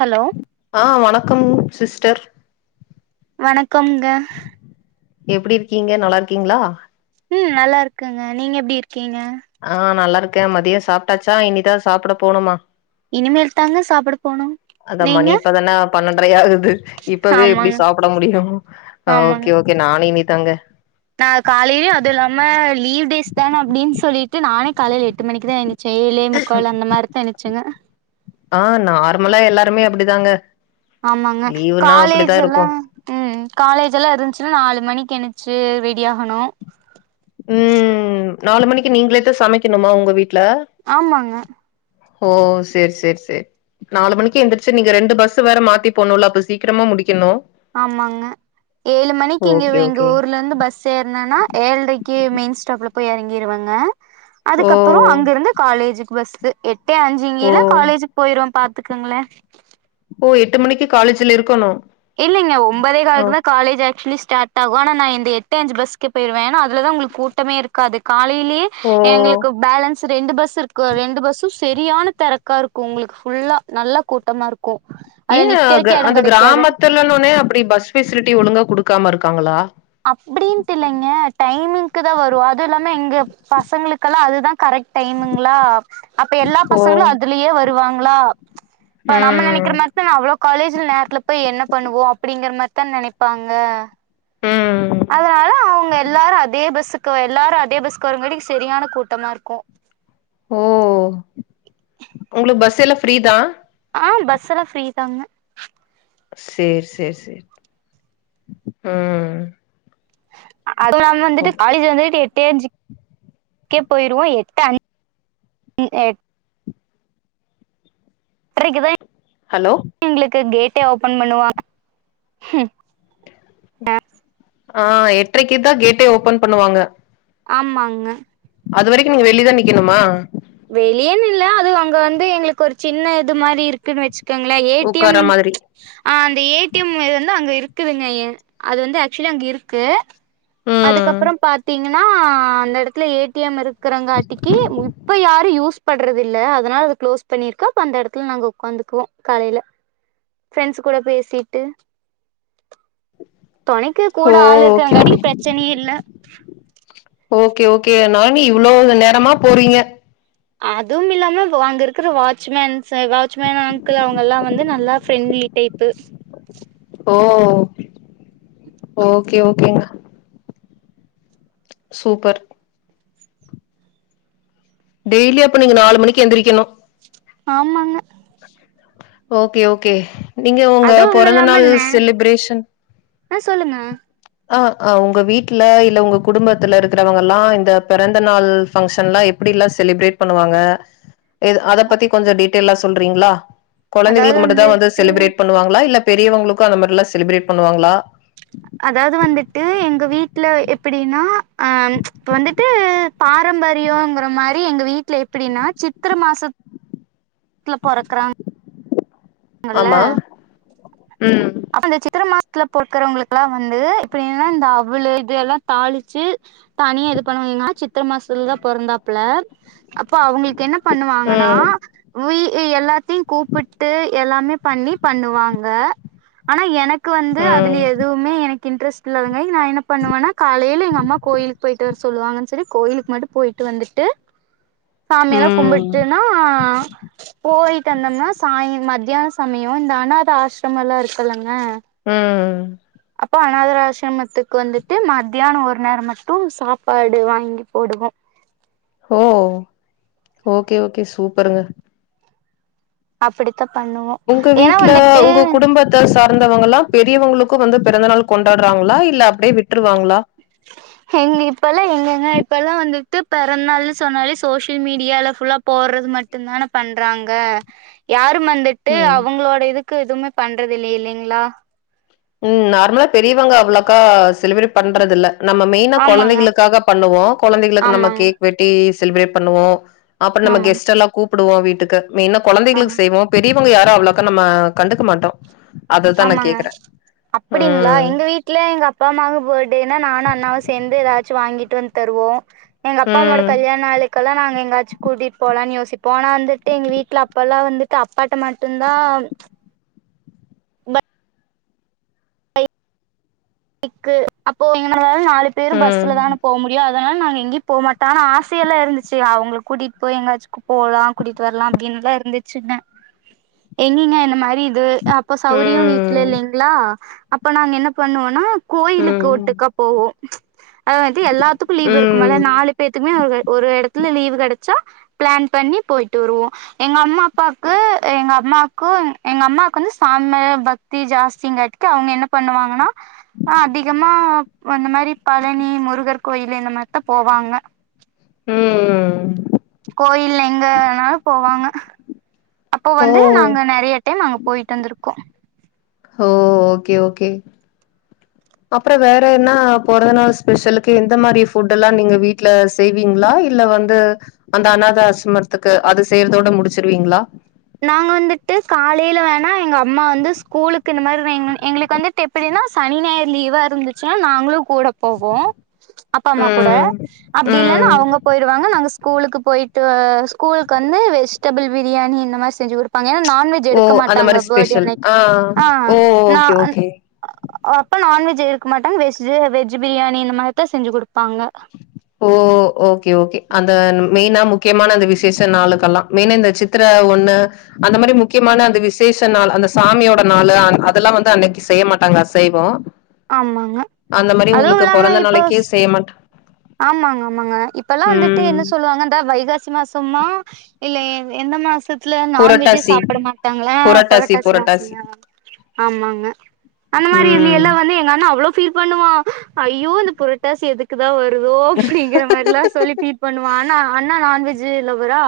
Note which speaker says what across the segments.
Speaker 1: Hello
Speaker 2: ஆ வணக்கம் sister
Speaker 1: வணக்கம்ங்க
Speaker 2: எப்டி இருக்கீங்க நல்லா இருக்கீங்களா?
Speaker 1: ம் நல்லா இருக்கங்க நீங்க எப்டி இருக்கீங்க
Speaker 2: ஆ நல்லா இருக்கே மதியொ சாப்ட்டாச்சா இனிதா சாப்ட போணுமா
Speaker 1: இனிமேலுத்தாங்க சாப்ட போனு நீங்க
Speaker 2: நறையா இருக்குது இப்பவே எப்டி
Speaker 1: ஆமாங்க
Speaker 2: சாப்ட முடியு அ
Speaker 1: ஆமாங்க
Speaker 2: ஓகே ஓகே நானு இனி டங்க
Speaker 1: நா காலையில அது இல்லாம லீவ் டேஸ் தான அப்டின்னு சொல்லிட்டு நானே காலையில எட்டு மணிக்கு தா எ ந்திரிச்ச ஏழே முக்கால் அந்த மாரி தா சங்க
Speaker 2: ஆஹ் நார்மலா எல்லாருமே அப்டி தாங்க
Speaker 1: ஆமாங்க காலேஜ் எல்லா உம் காலேஜ் எல்லா இருந்துச்சுன்னா நாலு மணிக்கு எந்துருச்சு ரெடி ஆகணு
Speaker 2: உம் நாலு மணிக்கு நீங்களே தா சமைக்கணுமா உங்க வீட்
Speaker 1: ஆமாங்க
Speaker 2: ஓ சேர் சேர் சேர் நாலு மணிக்கு எந்திரிச்சு நீங்க ரெண்டு பஸ் வேற மாத்தி போனும்ல அப்ப சீக்கிரமா முடிக்கணு
Speaker 1: ஆமாங்க ஏழு மணிக்கு இங்க
Speaker 2: ஓகே
Speaker 1: எங்க
Speaker 2: ஓகே
Speaker 1: ஊர்ல இருந்து பஸ் ஏர்னேன்னா ஏழ்ரைக் கே மெயின் ஸ்டாப்புல போய் எறங்கிருவங்க அதுக்கப்புறோ
Speaker 2: ஓ
Speaker 1: அங்கிருந்து காலேஜுக்கு பஸ் சு எட் டு அஞ்சுங்கில
Speaker 2: ஓ
Speaker 1: காலேஜ் போயிரு பாத் த்துக்குங்களே
Speaker 2: ஓ எட்டு மணிக்கு காலேஜ்ல இருக்கணு
Speaker 1: இல்லைங்க ஒபதே காலுக் தா காலேஜ் ஆக்சுவலி ஸ்டாட் ஆகு ஆன நா இந்த எட்டு அஞ்சு பஸ்கே போயிருவ ஏன்னா அதுல தா உங்ளுக்கு கூட்டமே இருக்காது காலை லிலி
Speaker 2: ஓ!
Speaker 1: எங்களுக்கு பேலன்ஸ் சு ரெண்டு பஸ் இருக்கு ரெண்டு பஸ்ஸும் செரியான தரக்கா இருக்கும் உங்குளுக்கு ஃபுல்லா நல்லா கூட்டமா இருக் க்கும் அது நிக்கேறக்கே எடோம் கெடைக்காது
Speaker 2: இல்லனோனே அப்புடி பஸ் ஃபெசிலிட்டி ஒழுங்கா குடுக்காம இருக்காங்களா
Speaker 1: அப்புடின்ட்டு இல்லைங்க டைமிங்க்கு தா வரும் அது இல்லாமே எங்க பசங்களுக்கல்லா அதுதா கரெக்ட் டைமுங்களா அப்ப எல்லா
Speaker 2: ஓ!
Speaker 1: பசங்களும் அதுலயே வருவாங் ங்களா இப்ப நம்ம
Speaker 2: ம்.
Speaker 1: நெனைக்கிற மாரி தா அவளோ காலேஜ்ல நேரத்துல போய் என்னப் பண்ணுவோ அப்புடிங்கற மாரி தா நெனைப்பாங்க
Speaker 2: ம்.
Speaker 1: அதனால அவங்க எல்லாரும் அதே பஸ்ஸுக்கு வ எல்லாரும் அதே பஸ்க்கு வருங்காட்டி செரியான கூட்டமா இருக்கும்
Speaker 2: ஓ உங்குளுக்கு பஸ் எல்லா ஃப்ரீதா
Speaker 1: ஆ பஸ் எல்லா ஃப்ரீதாங்க
Speaker 2: சேர் சேர் சேரி ம்
Speaker 1: அதுவும் நம் வந்துட்டு
Speaker 2: ஓகே.
Speaker 1: காலேஜ் வந்துட்டு எட்டேஞ்சு க்கே போயிருவோ எட்டு அஞ் ம் அ எட் ட்ரைக்கு தா
Speaker 2: ஹலோ?
Speaker 1: எங்குளுக்கு கேட் ட்டே ஓபன் பண்ணுவாங்க
Speaker 2: ஆ எட்ரைக்குதா கேட்டே ஓபன் பண்ணுவாங்க
Speaker 1: ஆம்மாங்க
Speaker 2: அது வரைக்கு நீங்க வெளியதா நிக்கணுமா
Speaker 1: வெளியன்னு இல்ல அது அங்க வந்து எங்களுக்கு ஒரு சின்ன இது மாரி இருக்குன்னு வெச்சு கங்ளே ஏ டி எம்
Speaker 2: உட்கார்ற மாதிரி.
Speaker 1: ஆ அந்த ஏ டி எம் இது வந்து அங்க இருக்குதுங்க அது வந்து ஆக்சுவலி அங்க இருக்கு
Speaker 2: ம்.
Speaker 1: அதுக்கப்புறம் பாத்தி ங்னா அந்த எடத்துல ஏ டி எம் இருக் க்கறங்காட்டிக்கி யாரு யூஸ் பண்றது இல்ல அதனால அது க்ளோஸ் பண்ணிருக்கு அப்ப அந்த எடத்துல நாங்க உக்காந்துக்குவோ காலைல ஃப்ரெண்ட்ஸ் கூட பேசிட்டு தொணைக்கு
Speaker 2: ஓ!
Speaker 1: கூட ஆள்
Speaker 2: ஓகே.
Speaker 1: இருக்கிறங்காட்டிக்கு பிரச்சனை இல்ல
Speaker 2: ஓகே ஓகே அதனால நீ இவ்ளோ நேரமா போறிங்க
Speaker 1: அதும் இல்லாம வ அங்க இருக்கிற வாட்சமேன்ஸ் வாட்ச்மேன் அங்கிள் அவங்க எல்லா வந்து நல்லா ஃப்ரெண்ட்லி டைப்பு
Speaker 2: ஓ ஓகே ஓகேங்க சூப்பர் டெய்லி அப்ப நீங்க நாலு மணிக்கு எந்திரிக்கணு
Speaker 1: ஆமாங்க
Speaker 2: ஓகே ஓகே நீங்க உங்க
Speaker 1: அதுவும்
Speaker 2: பொறந்த
Speaker 1: இல்லாம
Speaker 2: நாள்
Speaker 1: நே
Speaker 2: செலிப்ரேஷன்
Speaker 1: ஆ சொல்லுங்க
Speaker 2: அ அ உங்க வீட்ல இல்ல உங்க குடும்பத்துல இருக்கறவங்கல்லா இந்த பிறந்த நாள் பங்க்ஷன்லா எப்டில்லா செலிப்ரேட் பண்ணுவாங்க இது அதப்பத்தி கொஞ்சோ டீட்டைல்லா சொல்றீங்களா
Speaker 1: அதாவது
Speaker 2: கொழந்தைளுக்கு மட்டுந்தா வந்து
Speaker 1: வந்துட்டு
Speaker 2: செலிப்ரேட் பண்ணுவாங்களா இல்ல பெரியவங்க ளுக்கு அந்த மாரில்லா செலிப்ரேட் பண்ணுவாங்களா
Speaker 1: அதாவ்து வந்துட்டு எங்க வீட்ல எப்பிடின்னா அ இப்ப வந்துட்டு பாரம்பரியொங்குற மாரி எங்க வீட்ல எப்டின்னா சித்ர மாசத் துல பொறக்கறாங் கல்ல
Speaker 2: ஆமா ம்
Speaker 1: அந்த சித்ர மா த்ல பொறக்குறவங்களுக்குல்லா வந்து எப்டின்னா இந்த அவுளு இது எல்லா தாளிச்சி தனியா இது பண்ணுவாங்கன்னா சித்ர மாசத்ல தா பொறந்தாப்புல அப்ப அவுங்களுக்கு என்ன பண்ணுவாங்கன்னா
Speaker 2: ம்
Speaker 1: வீ யு எல்லாத்தையு கூப்புட்டு எல்லாமே பண்ணி பண்ணுவாங் க ஆனா எனக் கு வந்து அதுல எதுவுமே எனக் கு இன்ட்ரெஸ்ட் இல்லாதங்கா நா என்ன பண்ணுவன்னா காலையில எங்க அம்மா கோயிலுக்கு போயிட்டு வர சொல்லுவாங்கன் சொல்லி கோயிலுக்கு மட்டு போயிட்டு வந்துட்டு சாமியெல்லா
Speaker 2: ம் ம்
Speaker 1: கும்புட்டன்னா போயிட் டு வந்தன்னா சாய் மத்தியானொ சமயோ இந்த அனாத ஆஸ் ரமொல்லா இருக்குல்லங்
Speaker 2: உம்
Speaker 1: ப்ப அனாத்ர ஆஷ்ரமத்துக்கு வந்துட்டு மத்தியானொ ஒரு நேரொ மட்டு சாப்பாடு வாங்கி போடுவோ
Speaker 2: ஓ ஓகே ஓகே சூப்பருங்க
Speaker 1: அப்டி
Speaker 2: உங்க வீட்ல உங்க குடும்பத்த சார்ந்தவங்களா பெரியவங்களுக்கு வந்து பிறந்த நாள் கொண்டாட்றாங்களா இல்ல அப்டியே விட்ருவாங்களா
Speaker 1: எங்க இப்பெல்லா எங்கங்க இப்பெல்லா வந்துட்டு பெறந்நாள்னு சொன்னாலே சோஷியல் மீடியால ஃபுல்லா போர்றது மட்டுந்தான பண்றாங்க யாரு ம் வந்துட்டு
Speaker 2: ம்
Speaker 1: அவுங்களோட இதுக் க்கு எதுமே பண்றதில்லே இல்லைங்ளா
Speaker 2: உம் நார்மலா பெரியவங்க அவ்வளோக்கா செலிப்ரேட் பண்றதில்ல நம்ம மெயினா
Speaker 1: ஆமாங்க
Speaker 2: கொழந்தைகளுக்காக பண்ணுவோ கொழந்தைகளுக்கு நம்ம
Speaker 1: ஆமாங்க
Speaker 2: கேக் வெட்டி செலிப்ரேட் பண்ணுவோ அப்றோ நம்ம
Speaker 1: ஆமாங்க
Speaker 2: கெஸ்ட்டெல்லா கூப் புடுவோ வீட்டுக்கு மெய்னா
Speaker 1: ஆமா
Speaker 2: குழந்தைகளுக்கு செய்வோ பெ ரியவங்க யாரு அவ்ளோக்கா நம்ம கண்டுக்க மாட்டோ அததா நா கேக்குற
Speaker 1: அப்டிங்ளா எங்க வீட்ல எங்க அப்பா அம்மாவுக்கு பேட்டேனா நானு அண்ணாவு சேந்து ஏதாச் வாங்கிட்டு வந்து தருவோ எங்க அப்பாவோட
Speaker 2: ம்
Speaker 1: கல்யாண நாளுக்கெலா நாங்க எங்காச்சு கூட்டிட் போலான்னு யோசிப்போ ஆனா வந்துட்டு எங்க வீட்டுல அப்ப எல்லா வந்துட்டு அப்பாட்ட மட்டும்தா ம் க்கு அப்போ [unintelligible] நாலு பேரு பஸ்ல தான
Speaker 2: ம்
Speaker 1: போ முடியு அதனால நாங்க எங்கேயு போமாட்டோ ஆனா ஆசயேல்லா இருந்துச்சு அவங்கள கூட்டிட்டு போய் எங்காச்சுக்கு போலா கூட்டிட்டு வரலா அப்டின்னெல்லா இருந்துச்சுங்க எங்கிங்க இந்த மாரி அது அப்ப சௌரியோ வீட்ல
Speaker 2: ம்
Speaker 1: இல்லைங்களா அப்ப நாங்க என்ன பண்ணுவோ ந
Speaker 2: ம்
Speaker 1: கோயிலுக்கு
Speaker 2: ம்
Speaker 1: ஒட்டுக்கா போவோ அது வந்து எல்லாத்துக்கு லீவுருக்குமுல
Speaker 2: ம்
Speaker 1: நாலு பேத்துக்குமே அது ஒரு இடத்துல லீவு் கெடச்சா பிளான் பண்ணி போயிட்டு வருவோ எங்க அம்மா அப்பாவுக்கு எங்க அம்மாக்கு எங்க அம்மாக்கு வந்து சாமி மேல பக்தி ஜாஸ்திங்ரங்காடிக்கு அவங்க என்ன பண்ணுவாங்கன்னா அதிகமா அந்த மாரி பழனி முருகர் கோயிலு இந்த மாரித்தா போவாங்க
Speaker 2: ம்
Speaker 1: கோயில்ல எங்கனாலு போவாங்க அப்போ வந்து
Speaker 2: ஓ
Speaker 1: நாங்க நெறைய டைம் அங்க போயிட்டு வந்திருக்கோ
Speaker 2: ஓ ஓகே ஓகே அப்ரோ வேற என்ன பொறந்த நாள் ஸ்பெஷலுக்கு எந்த மாரி ஃபுட்ல்லா நீங்க வீட்ல செய்வீங்களா இல்ல வந்து அந்த அனாத ஆசர்மத்துக்கு அது செய்றதோட முடிச்சிருவீங்களா
Speaker 1: நாங்க வந்துட்டு காலைல வேணா எங்க அம்மா வந்து ஸ்கூலுக்கு இந்த மாரி வைங்க எங்களுக்கு வந்து எப்டின்னா சனி நாயிறு லீவாருந்துச்சுன்னா நாங்களு கூட போவோ அப்பா அம்மா கூட
Speaker 2: ம்
Speaker 1: அப்டில்லனா
Speaker 2: ம்
Speaker 1: அவங்க போயிருவாங்க நாங்க ஸ்கூலுக்கு போயிட்டு ஸ்கூலுக்கு வந்து வெஜ்டெபிள் பிரியாணி இந்த மாரி செஞ்சு கொடுபாங் ஏன்னா நான்வெஜ்
Speaker 2: ஓ
Speaker 1: எடுக்க
Speaker 2: அந்த
Speaker 1: மாட்டாங்க
Speaker 2: மாரி
Speaker 1: பர்த்டே
Speaker 2: ஸ்பெஷல்
Speaker 1: அன்னைக்கு
Speaker 2: ஆ
Speaker 1: ஆ
Speaker 2: ஓ ஓகே ஓகே
Speaker 1: அப்போ நான்வஜ் எடுக்க மாட்டாங்க வெஜ் வெஜ் பிரியாணி இந்த மாதிரிதா செஞ்சு கொடுப் பாங்க
Speaker 2: ஓ ஓகே ஓகே அந்த மெயினா முக்கியமான அந்த விசேஷ நாளுக்கெல்லா மெயின் இந்த சித்திர ஒண்ணு அந்த மாதிரி முக்கியமான அந்த விசேஷ நாள் அந்த சாமியோட நாள் அதெல்லாம் வந்து அன்னைக்கு செய்ய மாட்டாங்களா அசைவம்
Speaker 1: ஆமாங்க
Speaker 2: அந்த மாதிரி
Speaker 1: அதுவு
Speaker 2: உங்களுக்கு
Speaker 1: இல்லாம
Speaker 2: பொறந்த
Speaker 1: இப்போ
Speaker 2: நாளைக்கே செய்ய மாட்டாங்க
Speaker 1: ஆமாங்க ஆமாங்க இப்ப எல்லாம் வந்துட்டு
Speaker 2: ம்
Speaker 1: என்ன சொல்லுவாங்க இந்த வைகாசி மாசமா இல்ல எந்த மாசத்து வல நான் வெஜ்ஜே
Speaker 2: புரட்டாசி
Speaker 1: சாப்பிட மாட்டாங்களா புரட்டாசி மாச மா ஆமாங்க அந்த மாதிரி இல்ல
Speaker 2: ம்
Speaker 1: எல்ல வந்து எங்க மா அவ்வளோ ஃபீல் பண்ணுவா ஐயோ இந்த புரட்டாசி எதுக்குதா வரு தோ அப்படிங்கிற மாதிரா சொல்லி பஃபீல் பண்ணுவா ஆனா அண்ணா நான்வெஜ் ஜி லவ்வரா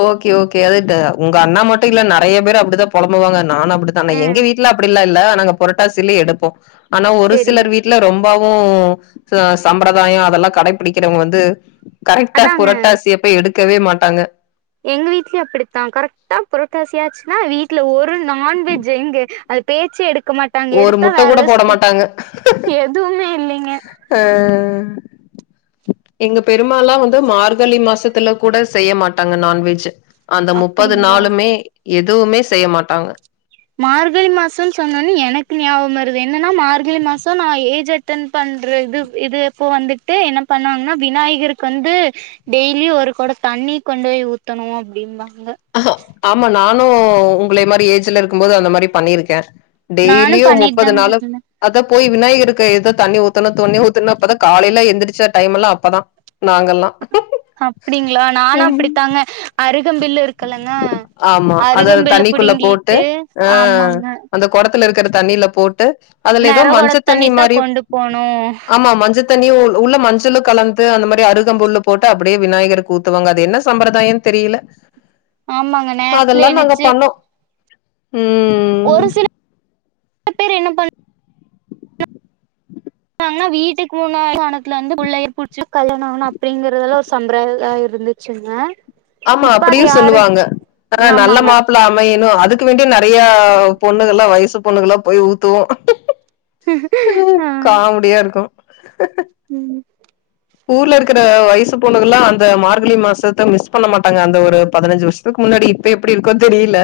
Speaker 2: ஓ ஓகே ஓகே அது இந்த உங்க அண்ணா மட்டும் இல்ல நறைய பேரு அப்புடிதா பொலம்புவாங்க அன் நானு அப்புடித்தா னா எங்க
Speaker 1: ம்
Speaker 2: வீட்ல அப்புடில்லா இல்ல நாங்க புரட்டாசியிலயே எடுப்போ ஆனா ஒரு
Speaker 1: சேரிங்க
Speaker 2: சிலர் வீட்டுல ரொம் இப்போவு சம்பிரதாயோ அதெல்லா கடைபிடிக்கிறவங்க வந்து கரெக்டா
Speaker 1: அதாங்க
Speaker 2: புரட்டாசியப் எடுக்கவே மாட்டாங்க
Speaker 1: எங்க வீட்லயே அப்படித்தா கரெக்டா புரோட்டாசியாச்சுன்னா வீட்டுல ஒரு நான்வெஜ் எங்க அது பேச்சு எடுக்
Speaker 2: ஒரு முட்ட கூட போட மாட்டாங்க
Speaker 1: எதுவுமே இல்லைங்க
Speaker 2: அஹ் எங்க பெரும்மாலா வந்து மார்கழி மாசத்துல கூட செய்ய மாட்டாங்க நான்வெஜ் அந்த முப்பது
Speaker 1: அப்டிங்களா
Speaker 2: நாளுமே எதுவுமே செய்ய மாட்டாங்க
Speaker 1: மார்கழி மாசன் சொன்னோன்னு எனக்கு ஞாபக வருது என்னன்னா மார்கழி மாசோ நா ஏஜ் அட்டன் பண்ற இது இது அப்போ வந்துட்டு என்ன பண்ணுவாங்கன்னா விநாயகருக்கு வந்து டெய்லியு ஒரு கொட தண்ணி கொண்டு போய் ஊத்தணு அப்படின்னும்பா
Speaker 2: ஆமா நா னு உங்களை மாதிரி ஏஜ்ல இருக்கு போது அந்த மாரி பண்ணியிருக்கே
Speaker 1: நானு
Speaker 2: டெய்லியு
Speaker 1: பண்ணிட்டு
Speaker 2: முப்பது
Speaker 1: தாங்க
Speaker 2: நாளு
Speaker 1: இருந்தே
Speaker 2: அதா போய் விநாயகர்க்கு ஏதோ தண்ணி ஊத்தணு தொண்ணி ஊத்தணு அப்பதா காலையிலா எந்திரச்ச டைம் எல்லா அப்பதா நாங்கல்லா
Speaker 1: அப்படிங்களா நானு அப்படித்தாங்க அருகம்பில்லு இருக்
Speaker 2: ஆமா அத தண்ணிக்குள்ள போட்டு
Speaker 1: புடுங்கிட்டு
Speaker 2: ஆஹ்
Speaker 1: ஆமாங்க
Speaker 2: அந்த குடத்துல இருக்கிற தண்ணியில போட்டு அதுல ஏதோ
Speaker 1: நெற கொட
Speaker 2: மஞ்ச தண்ணி
Speaker 1: தண்ணித்தா
Speaker 2: மாரி
Speaker 1: கொண்டு போனு
Speaker 2: ஆமா மஞ்சத் தண்ணி ஊர் உள்ள மஞ்சளு கலந்து அந்த மாரி அரு கம்புல்லு போட்டு அப்படியே விநாயகர்க்கு ஊத்துவாங்க அது என்ன சம்பிரதாயன்னு தெரியல
Speaker 1: ஆமாங்க நேரத்துல
Speaker 2: அதெல்லாம் நாங்க
Speaker 1: எனிச்சு
Speaker 2: பண்ணோம். ம்.
Speaker 1: ஒரு சில [inaudible] பேர் என்ன பண் [inaudible] டாங்னா வீட்டுக்கு [inaudible] புள்ளயார் புடிச்சு கல்யாண ஆகணு அப்படிங்கறதெல்லா ஒரு சம்பிரதா ஆ இருந்துச்சுங்க
Speaker 2: ஆமா
Speaker 1: இப்ப அது
Speaker 2: அப்படியு
Speaker 1: யாரு
Speaker 2: சொல்லுவாங்க அப்றோ நல்ல
Speaker 1: ஆமாங்க
Speaker 2: மாப்பிள அமைய ணு அதுக்கு வேண்டி நறைய பொண்ணுகள்ல்லா வயசு பொண்ணுகள்ல்லா போய் ஊத்துவோ உம் காமடியா இருக்கு
Speaker 1: உம்
Speaker 2: ஊர்ல இருக்கிற வயசு பொண்ணுக எல்லா அந்த மார்கழி மாசத்த மிஸ் பண்ண மாட்டாங்க அந்த ஒரு பதினஞ்சு வருஷத்துக்கு முன்னாடி இப்ப எப்படி இருக்கோ தெரியல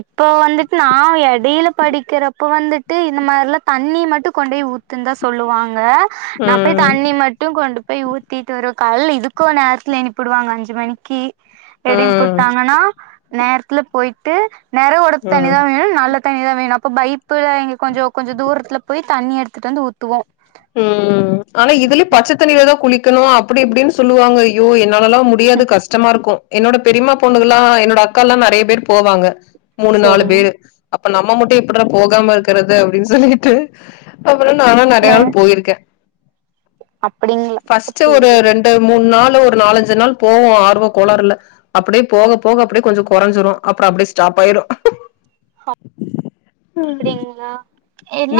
Speaker 1: இப்போ வந்துட்டு நா எடையில படிக்கிறப்போ வந்துட்டு இந்த மாரில்லா தண்ணி மட்டு கொண்டு போய் ஊத்துன்னு தா சொல்லுவா ங்க நா போய்
Speaker 2: ம்.
Speaker 1: தண்ணி மட்டு கொண்டு போய் ஊத்திட்டு வருவ காலைல இதுக்கு நேரத்துல எனுப்பிடுவாங்க அஞ்சு மணிக்கி
Speaker 2: ம்.
Speaker 1: எடிம்ப்புட்டாங்கனா நேரத்துல போய் டு நிற உடப்பு
Speaker 2: ம்.
Speaker 1: தண்ணிதா வேணு நாலுப் தண்ணிதா வேணு அப்பொ பைப்புல எங்க கொஞ்சொ கொஞ்சொ தூரத்துல போய் தண்ணி எடுத்துட்டு வந்து ஊத்துவோ
Speaker 2: உஹ்ம் ஆனா இதுல பச்சைத்தண்ணியில தா குளிக்கணு அப்டி இப்டின்னு சொல்லுவாங்க ஐயோ என் னாலாலா முடியாது
Speaker 1: ம்
Speaker 2: கஷ்டமா இருக்கோ என்னோட பெரியமா பொண்ணுகலா என்னோட அக்கா எல்லா நறைய பேர் போவாங்க மூணு நாலு
Speaker 1: சரிங்க
Speaker 2: பேரு அப்ப நம்ம மட்டு எப்பட்றா போகாம இருக்குறது அப்டின்னு சொல்லிகிட்டு அப் பறோ நானு நறைய
Speaker 1: அ
Speaker 2: க்க
Speaker 1: அப்படிங்களா
Speaker 2: ஃப்ஸ்ட் ஒரு
Speaker 1: சேரி சேரி
Speaker 2: ரெண்டு மூணு நாள் ஒ நாலஞ்சு நாள் போவோ ஆர்வொ கோளாறுல அப்டியே போக போக அப்டிய கொஞ்ச கொறஞ்சிறோ அப்புறோ அப்டிய ஸ்டாப் ஆயிரு
Speaker 1: அப்டிங்களா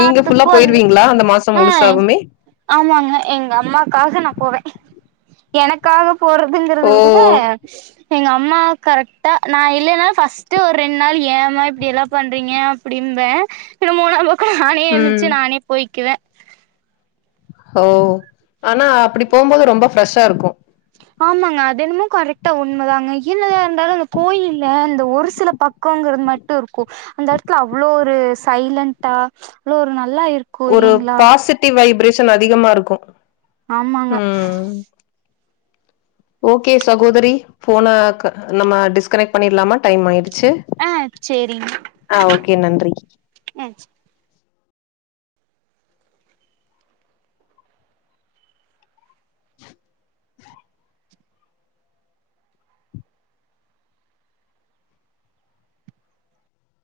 Speaker 2: நீங்க ஃபுல்லா
Speaker 1: வந்து
Speaker 2: போயிருவீங்களா அந்த மாசோ
Speaker 1: ஆஹ்
Speaker 2: முழுசாவுமே
Speaker 1: ஆமாங்க எங்க அம்மாக்காக நா போவே எனக்காகப் போறதுங்குறத
Speaker 2: ஓ
Speaker 1: விட எங்க அம்மா கரெக்டா நா இல்லன்னா ஃப்ஸ்ட்டு ஒரு ரெண்டு நாள் ஏமா இப்டி எல்லா பண்றீங்க அப்டி ம்பே என்னமோ நாங்கொ நானே எனுச்சு
Speaker 2: ம்
Speaker 1: நானே போய்க்குவே
Speaker 2: ஹோ ஆனா அப்டி போம்போது ரொம்ப ஃப் ரஷ்ஷா இருக்கோ
Speaker 1: ஆமாங்க அதென்னமோ கரெக்டா உண்மதாங்க என்னத்த இருந்தாலு அந்த கோயில்ல இந்த ஒரு சில பக்கோகுறது மட்டு இருக்கு அந்த எடத்துல அவ்ளோ ஒரு சைலண்டா அவ்ளோ ஒரு ந
Speaker 2: ஒரு பாசிட்டிவ் வைப்ரே ஷன் அதிகமா இருக்கு
Speaker 1: ஆமாங்க
Speaker 2: உஹ்ம் ஓகே சகோதரி ஃபோன க நம்ம டிஸ்கனெக்ட் பண்ணிடலாமா டைம் ஆயிடு சு
Speaker 1: ஆ சேரிங்க
Speaker 2: ஆஹ் ஓகே நன்றி
Speaker 1: ம்